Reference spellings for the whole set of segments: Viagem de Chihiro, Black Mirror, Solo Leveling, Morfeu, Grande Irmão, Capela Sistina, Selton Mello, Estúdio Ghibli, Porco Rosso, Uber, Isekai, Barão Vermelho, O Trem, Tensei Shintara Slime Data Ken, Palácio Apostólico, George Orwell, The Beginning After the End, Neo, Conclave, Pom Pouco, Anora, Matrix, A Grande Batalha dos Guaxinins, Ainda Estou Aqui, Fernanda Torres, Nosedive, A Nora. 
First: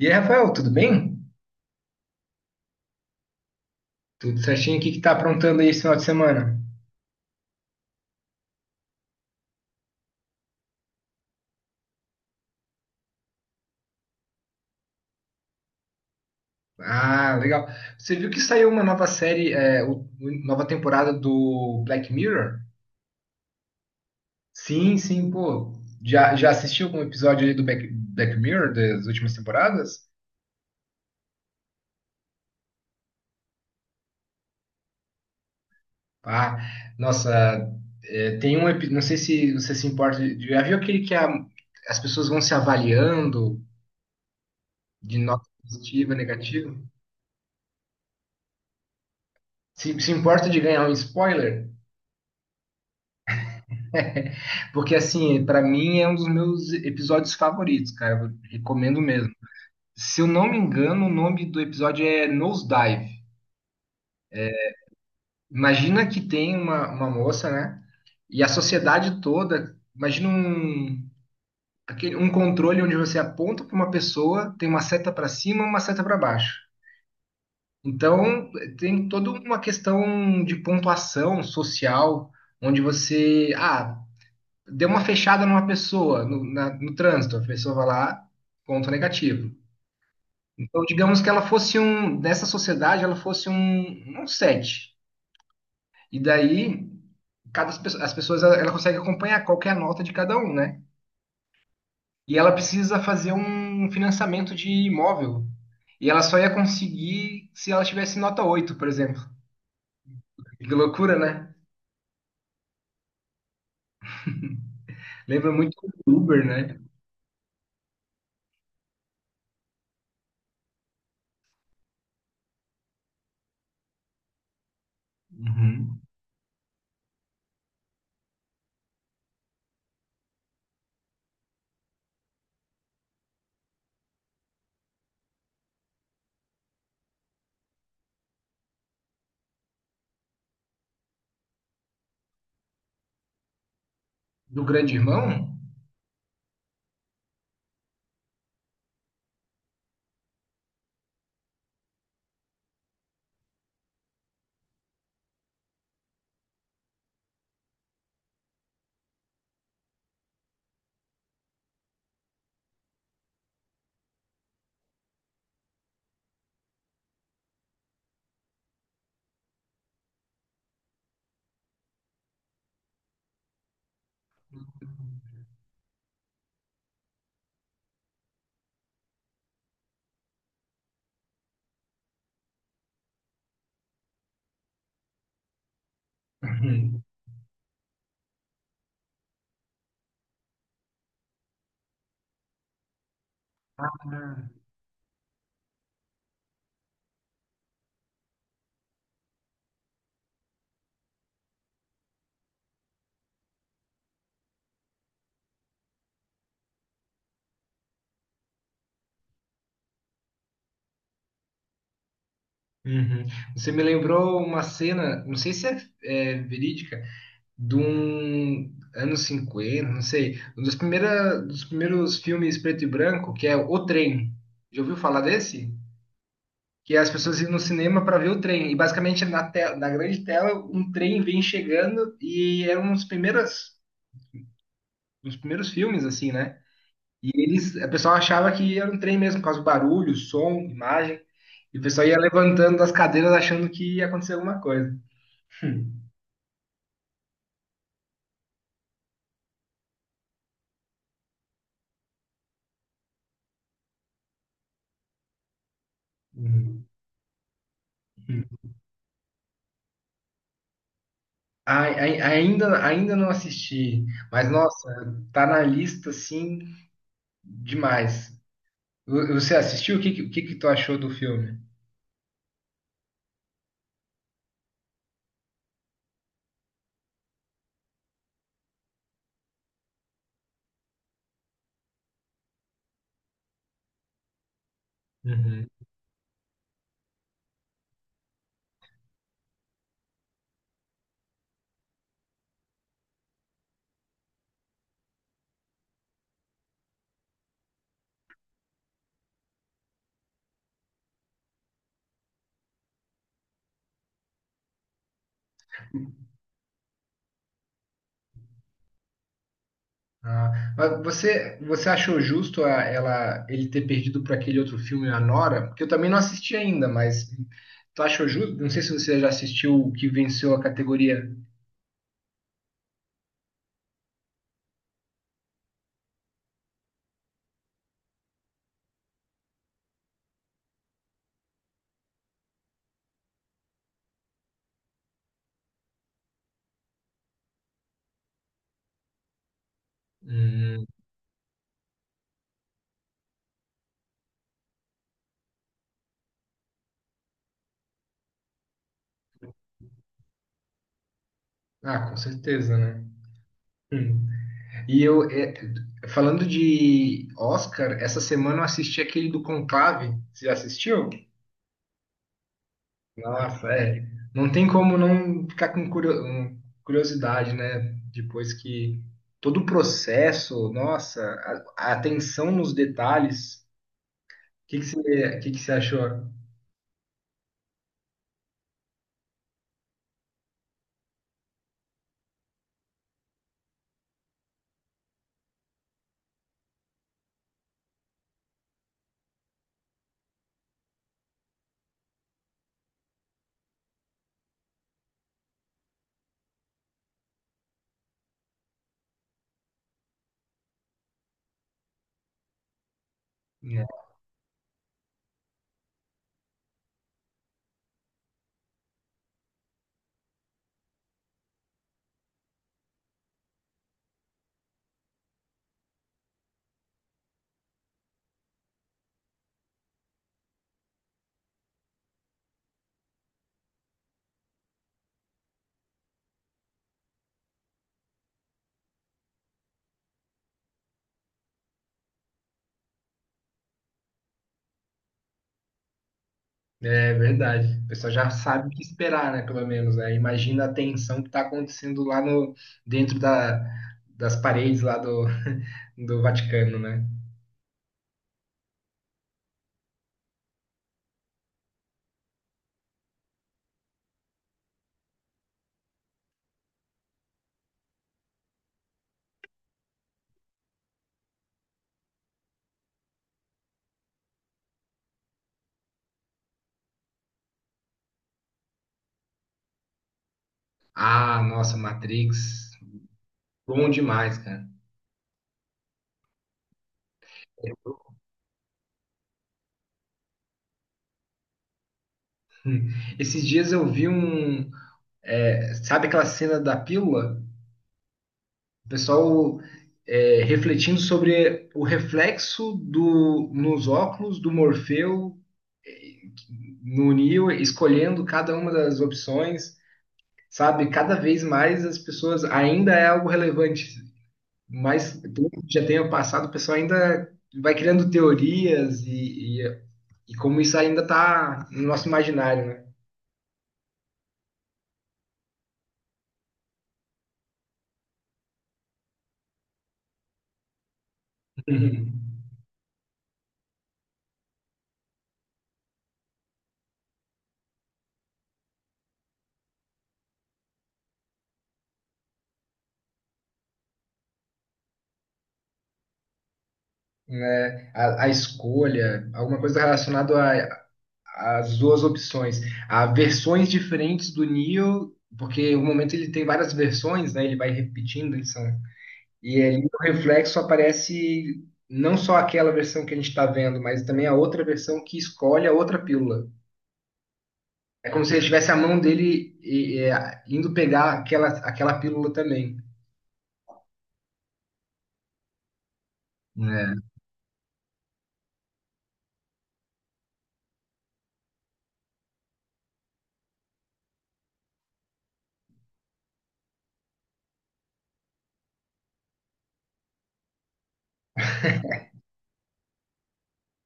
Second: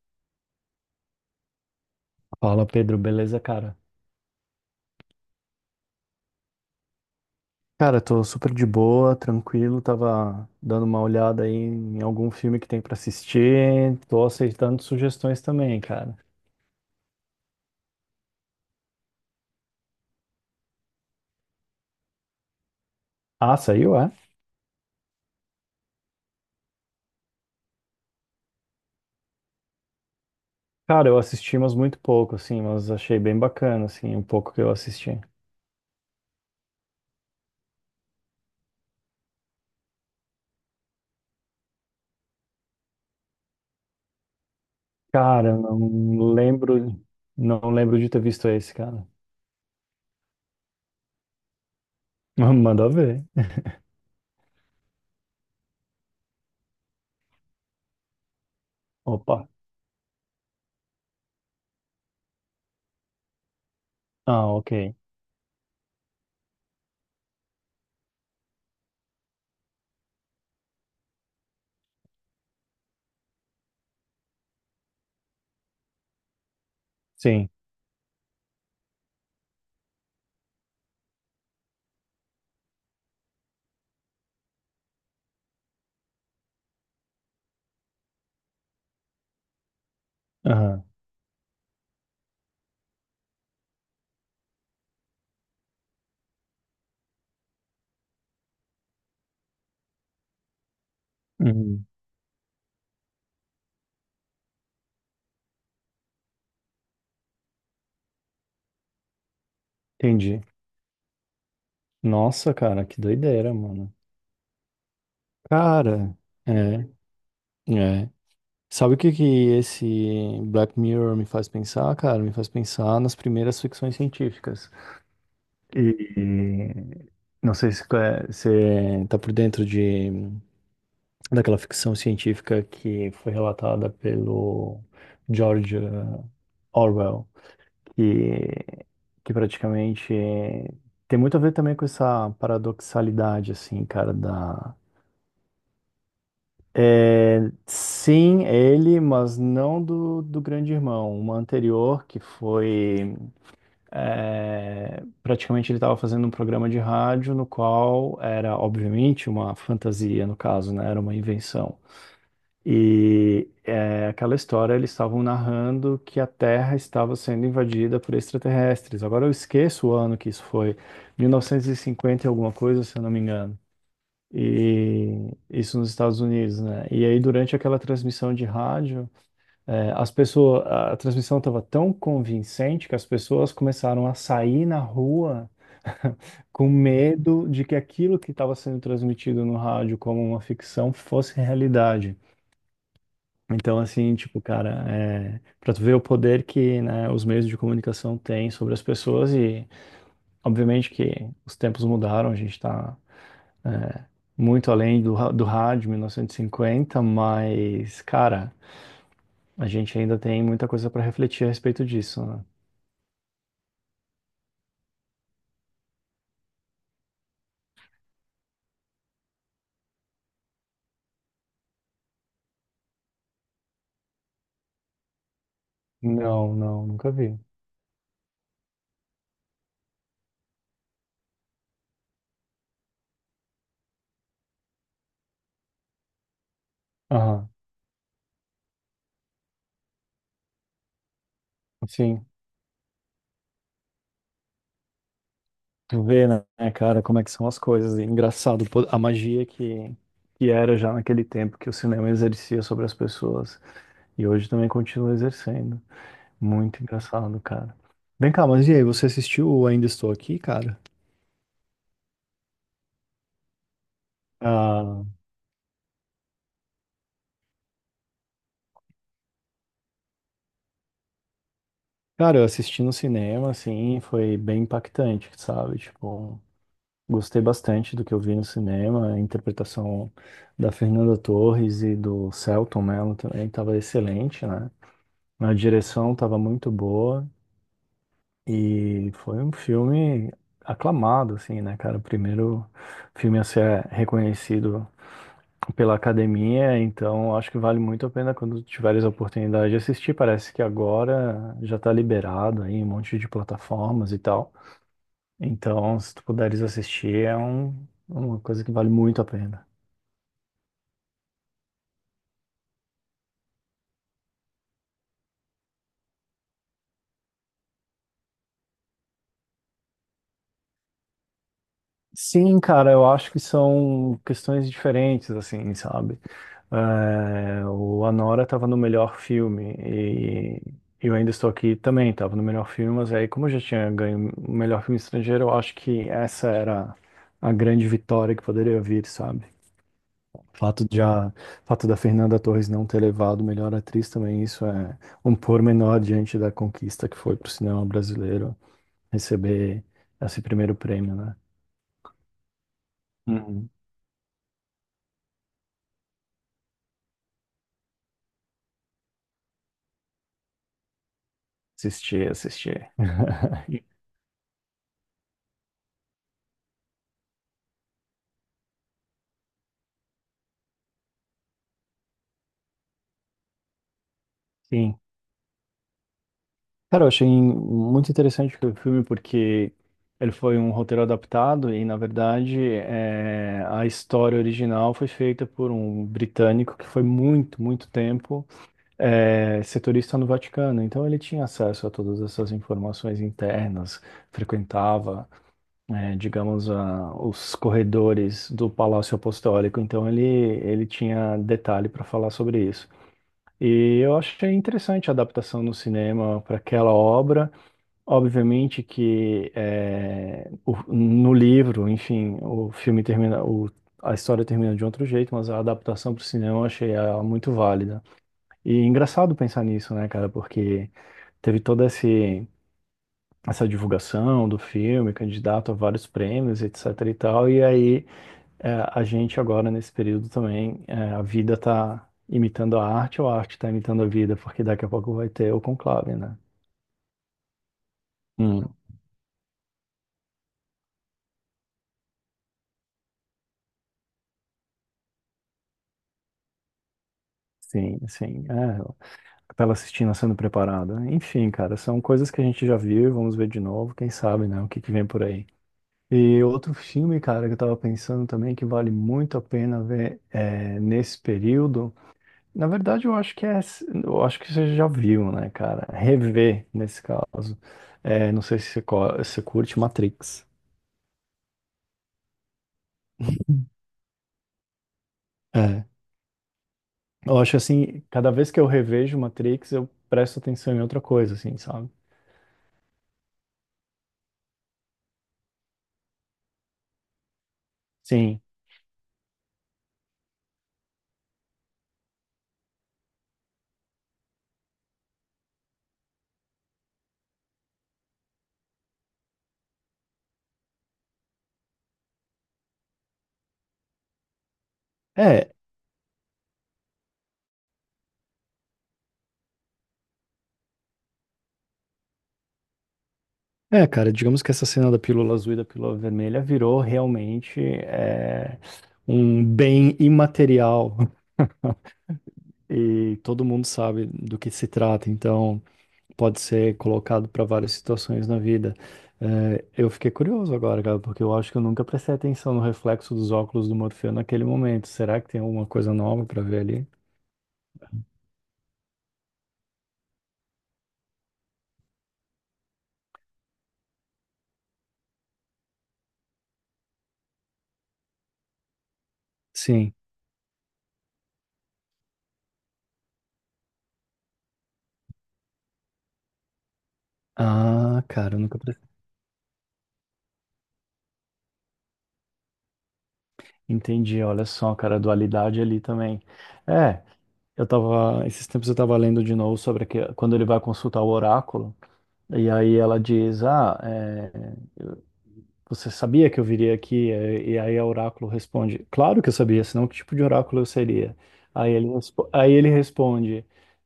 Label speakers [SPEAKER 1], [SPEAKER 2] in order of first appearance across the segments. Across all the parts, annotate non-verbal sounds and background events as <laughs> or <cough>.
[SPEAKER 1] E aí, Rafael, tudo bem?
[SPEAKER 2] Fala, Pedro, beleza, cara?
[SPEAKER 1] Tudo certinho? O que que tá aprontando aí esse final de semana?
[SPEAKER 2] Cara, tô super de boa, tranquilo, tava dando uma olhada aí em algum filme que tem pra assistir, tô aceitando sugestões também, cara.
[SPEAKER 1] Ah, legal. Você viu que saiu uma nova série, nova temporada do Black Mirror?
[SPEAKER 2] Ah, saiu, é?
[SPEAKER 1] Sim, sim, pô. Já assistiu algum episódio aí do Black Mirror das últimas temporadas?
[SPEAKER 2] Cara, eu assisti, mas muito pouco, assim, mas achei bem bacana, assim, o pouco que eu assisti.
[SPEAKER 1] Ah, nossa, é, tem um episódio, não sei se você se importa, já viu aquele que as pessoas vão se avaliando de nota
[SPEAKER 2] Cara,
[SPEAKER 1] positiva,
[SPEAKER 2] não
[SPEAKER 1] negativa?
[SPEAKER 2] lembro, não lembro de ter visto esse, cara.
[SPEAKER 1] Se importa de ganhar um spoiler?
[SPEAKER 2] <laughs> Manda ver.
[SPEAKER 1] Porque, assim, pra mim é um dos meus episódios favoritos, cara. Eu recomendo mesmo.
[SPEAKER 2] Opa.
[SPEAKER 1] Se eu não me engano, o nome do episódio é Nosedive.
[SPEAKER 2] Ah, ok.
[SPEAKER 1] Imagina que tem uma moça, né? E a sociedade toda. Imagina um controle onde você aponta para uma pessoa, tem uma seta para cima e uma seta para baixo.
[SPEAKER 2] Sim.
[SPEAKER 1] Então, tem toda uma questão de pontuação social, onde você. Ah, deu uma fechada numa pessoa no trânsito, a pessoa vai lá, ponto negativo. Então,
[SPEAKER 2] Aham.
[SPEAKER 1] digamos que nessa sociedade, ela fosse um 7. E daí, as pessoas, ela consegue acompanhar qual que é a nota de cada um, né?
[SPEAKER 2] Uhum.
[SPEAKER 1] E ela precisa fazer um financiamento de imóvel. E ela só ia conseguir se ela tivesse nota 8, por exemplo.
[SPEAKER 2] Entendi.
[SPEAKER 1] Que loucura, né?
[SPEAKER 2] Nossa, cara, que doideira, mano.
[SPEAKER 1] Lembra muito do
[SPEAKER 2] Cara,
[SPEAKER 1] Uber, né?
[SPEAKER 2] é, é. Sabe o que que esse Black Mirror me faz pensar, cara? Me faz pensar nas primeiras ficções científicas.
[SPEAKER 1] Uhum.
[SPEAKER 2] E não sei se você tá por dentro de daquela ficção científica que foi relatada pelo George Orwell, que, que praticamente tem muito a ver também com essa paradoxalidade, assim, cara,
[SPEAKER 1] Do Grande Irmão?
[SPEAKER 2] é, sim, é ele, mas não do Grande Irmão. Uma anterior que foi. É, praticamente ele estava fazendo um programa de rádio no qual era, obviamente, uma fantasia, no caso, né? Era uma invenção. E é, aquela história, eles estavam narrando que a Terra estava sendo invadida por extraterrestres. Agora eu esqueço o ano que isso foi, 1950 e cinquenta e alguma coisa, se eu não me engano. E isso nos Estados Unidos, né? E aí, durante aquela transmissão de rádio, é, as pessoas, a transmissão estava tão convincente que as pessoas começaram a sair na rua <laughs> com
[SPEAKER 1] Uhum.
[SPEAKER 2] medo de que aquilo que estava sendo transmitido no rádio como uma ficção fosse realidade. Então, assim, tipo, cara, é, para tu ver o poder que, né, os meios de comunicação têm sobre as pessoas e, obviamente, que os tempos mudaram, a gente está muito além do rádio 1950, mas, cara, a gente ainda tem muita coisa para refletir a respeito disso, né?
[SPEAKER 1] Uhum. Você me lembrou uma cena, não sei se é verídica, de um anos 50, não sei, um dos primeiros filmes preto e branco, que é O Trem. Já ouviu falar desse?
[SPEAKER 2] Não, não,
[SPEAKER 1] Que as
[SPEAKER 2] nunca vi.
[SPEAKER 1] pessoas iam no cinema para ver o trem. E basicamente na na grande tela um trem vem chegando e era um dos primeiros filmes, assim, né? E
[SPEAKER 2] Aham,
[SPEAKER 1] eles, a pessoa achava que era um trem mesmo, por causa do barulho, som, imagem. E o pessoal ia
[SPEAKER 2] sim.
[SPEAKER 1] levantando das cadeiras achando que ia acontecer alguma coisa. <laughs>
[SPEAKER 2] Tu vê, né, cara, como é que são as coisas. E engraçado, pô, a magia que era já naquele tempo que o cinema exercia sobre as pessoas. E hoje também continua exercendo. Muito
[SPEAKER 1] Uhum.
[SPEAKER 2] engraçado, cara. Vem cá, mas e aí, você assistiu o Ainda Estou Aqui, cara?
[SPEAKER 1] Ainda não assisti, mas nossa,
[SPEAKER 2] Ah,
[SPEAKER 1] tá na lista assim demais. Você assistiu? O que que tu achou do filme?
[SPEAKER 2] cara, eu assisti no cinema, assim, foi bem impactante, sabe? Tipo, gostei bastante do que eu vi no cinema, a interpretação da Fernanda Torres e do Selton Mello também estava excelente, né? A
[SPEAKER 1] Uhum.
[SPEAKER 2] direção estava muito boa e foi um filme aclamado, assim, né, cara? O primeiro filme a ser reconhecido pela academia, então acho que vale muito a pena quando tiveres a oportunidade de assistir. Parece que agora já está liberado aí, em um monte de plataformas e tal. Então, se tu puderes assistir, é um, uma coisa que vale muito a pena.
[SPEAKER 1] Ah, mas você achou justo ele ter perdido para aquele outro filme, A Nora? Porque eu também não assisti ainda, mas tu achou justo? Não sei se você já assistiu o que venceu a categoria.
[SPEAKER 2] Sim, cara, eu acho que são questões diferentes, assim, sabe? É, o Anora estava no melhor filme e eu ainda estou aqui também, estava no melhor filme, mas aí, como eu já tinha ganho o melhor filme estrangeiro, eu acho que essa era a grande vitória que poderia vir, sabe? Fato
[SPEAKER 1] Hum.
[SPEAKER 2] de a, fato da Fernanda Torres não ter levado melhor atriz também, isso é um pormenor diante da conquista que foi para o cinema brasileiro receber esse primeiro prêmio, né?
[SPEAKER 1] Ah, com certeza, né?
[SPEAKER 2] Uhum.
[SPEAKER 1] Hum. E eu, é, Falando de Oscar, essa semana eu assisti aquele do Conclave. Você já assistiu?
[SPEAKER 2] Assistir, assistir.
[SPEAKER 1] Nossa, é.
[SPEAKER 2] <laughs>
[SPEAKER 1] Não tem como não ficar com curiosidade, né? Depois que todo o processo, nossa, a atenção nos detalhes. O
[SPEAKER 2] Sim.
[SPEAKER 1] que que você achou?
[SPEAKER 2] Cara, eu achei muito interessante o filme porque ele foi um roteiro adaptado e, na verdade, é, a história original foi feita por um britânico que foi muito, muito tempo é, setorista no Vaticano, então ele tinha acesso a todas essas informações internas, frequentava, é, digamos, os corredores do Palácio Apostólico, então ele tinha detalhe para falar sobre isso.
[SPEAKER 1] Né?
[SPEAKER 2] E eu achei interessante a adaptação no cinema para aquela obra. Obviamente que é, no livro, enfim, o filme termina, a história termina de outro jeito, mas a adaptação para o cinema eu achei ela muito válida. E é engraçado pensar nisso, né, cara? Porque teve toda essa divulgação do filme, candidato a vários prêmios, etc e tal. E aí, é, a gente agora, nesse período também, é, a vida tá imitando a arte ou a arte tá imitando a vida? Porque daqui a pouco vai ter o conclave, né?
[SPEAKER 1] É verdade. O pessoal já sabe o
[SPEAKER 2] Hum,
[SPEAKER 1] que esperar, né? Pelo menos, né? Imagina a tensão que está acontecendo lá no, dentro das paredes lá do <laughs> do Vaticano, né?
[SPEAKER 2] sim, sim. É, a Capela Sistina sendo preparada. Enfim, cara, são coisas que a gente já viu e vamos ver de novo. Quem sabe, né, o que que vem por aí. E outro filme, cara, que eu tava pensando também que vale muito a pena ver é, nesse período. Na verdade, eu acho que é, eu acho que você já viu, né, cara? Rever nesse caso. É, não sei se você, se você curte Matrix.
[SPEAKER 1] Ah, nossa, Matrix, bom demais, cara.
[SPEAKER 2] É. Eu acho assim,
[SPEAKER 1] <laughs>
[SPEAKER 2] cada vez que eu revejo Matrix, eu presto atenção em outra coisa, assim, sabe?
[SPEAKER 1] Esses dias eu vi um. É, sabe aquela cena da pílula?
[SPEAKER 2] Sim.
[SPEAKER 1] O pessoal é, refletindo sobre o reflexo nos óculos do Morfeu é, no Neo, escolhendo cada uma das opções, sabe? Cada vez mais as pessoas ainda é algo relevante, mas pelo
[SPEAKER 2] É,
[SPEAKER 1] já tenha passado, o pessoal ainda vai criando teorias. E como isso ainda está no nosso imaginário, né?
[SPEAKER 2] é, cara, digamos que essa cena da pílula azul e da pílula vermelha virou realmente um bem imaterial
[SPEAKER 1] Uhum.
[SPEAKER 2] e todo mundo sabe do que se trata, então pode ser colocado para várias situações na vida. É, eu fiquei curioso agora, cara, porque eu acho que eu nunca prestei atenção no reflexo dos óculos do Morfeu naquele momento. Será que tem alguma coisa nova para ver ali?
[SPEAKER 1] Né? A escolha, alguma coisa relacionada às duas opções. Há versões diferentes do Neo, porque o momento ele tem várias versões, né? Ele vai repetindo, eles são... E ali
[SPEAKER 2] Sim.
[SPEAKER 1] no reflexo aparece não só aquela versão que a gente está vendo, mas também a outra versão que escolhe a outra pílula.
[SPEAKER 2] Ah,
[SPEAKER 1] É como se
[SPEAKER 2] cara, eu
[SPEAKER 1] ele
[SPEAKER 2] nunca
[SPEAKER 1] tivesse a
[SPEAKER 2] prestei.
[SPEAKER 1] mão dele e indo pegar aquela pílula também.
[SPEAKER 2] Entendi, olha só, cara, a dualidade ali também.
[SPEAKER 1] Né?
[SPEAKER 2] É, eu tava, esses tempos eu tava lendo de novo sobre que, quando ele vai consultar o oráculo, e aí ela diz, ah, é, você sabia que eu viria aqui? E aí o oráculo responde: Claro que eu sabia, senão que tipo de oráculo eu seria? Aí ele responde:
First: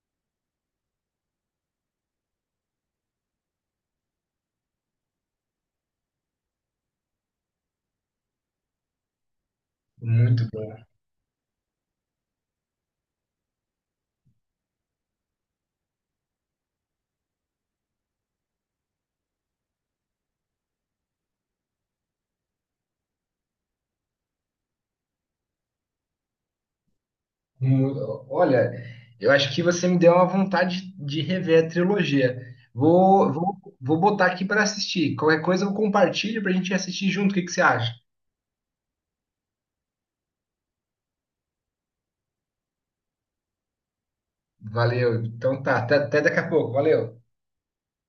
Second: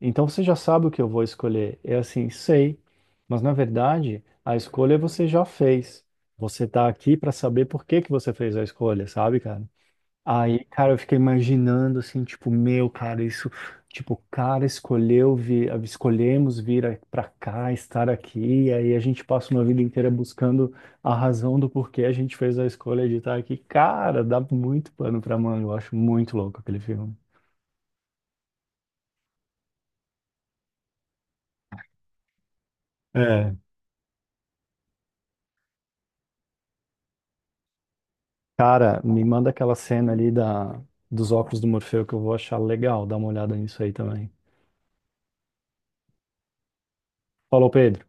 [SPEAKER 2] Então você já sabe o que eu vou escolher? É assim, sei, mas na verdade a escolha você já fez. Você está aqui para saber por que que você fez a escolha, sabe, cara?
[SPEAKER 1] Muito
[SPEAKER 2] Aí,
[SPEAKER 1] bom.
[SPEAKER 2] cara, eu fiquei imaginando assim, tipo, meu, cara, isso, tipo, o cara escolheu vir, escolhemos vir pra cá, estar aqui, e aí a gente passa uma vida inteira buscando a razão do porquê a gente fez a escolha de estar aqui. Cara, dá muito pano pra manga, eu acho muito louco aquele filme.
[SPEAKER 1] Olha, eu acho que você me deu uma vontade de rever a trilogia.
[SPEAKER 2] É.
[SPEAKER 1] Vou botar aqui para assistir. Qualquer coisa eu compartilho para a gente assistir junto. O que que você acha?
[SPEAKER 2] Cara, me manda aquela cena ali dos óculos do Morfeu que eu vou achar legal, dá uma olhada nisso aí também.
[SPEAKER 1] Valeu. Então tá, até daqui a pouco. Valeu.
[SPEAKER 2] Falou, Pedro.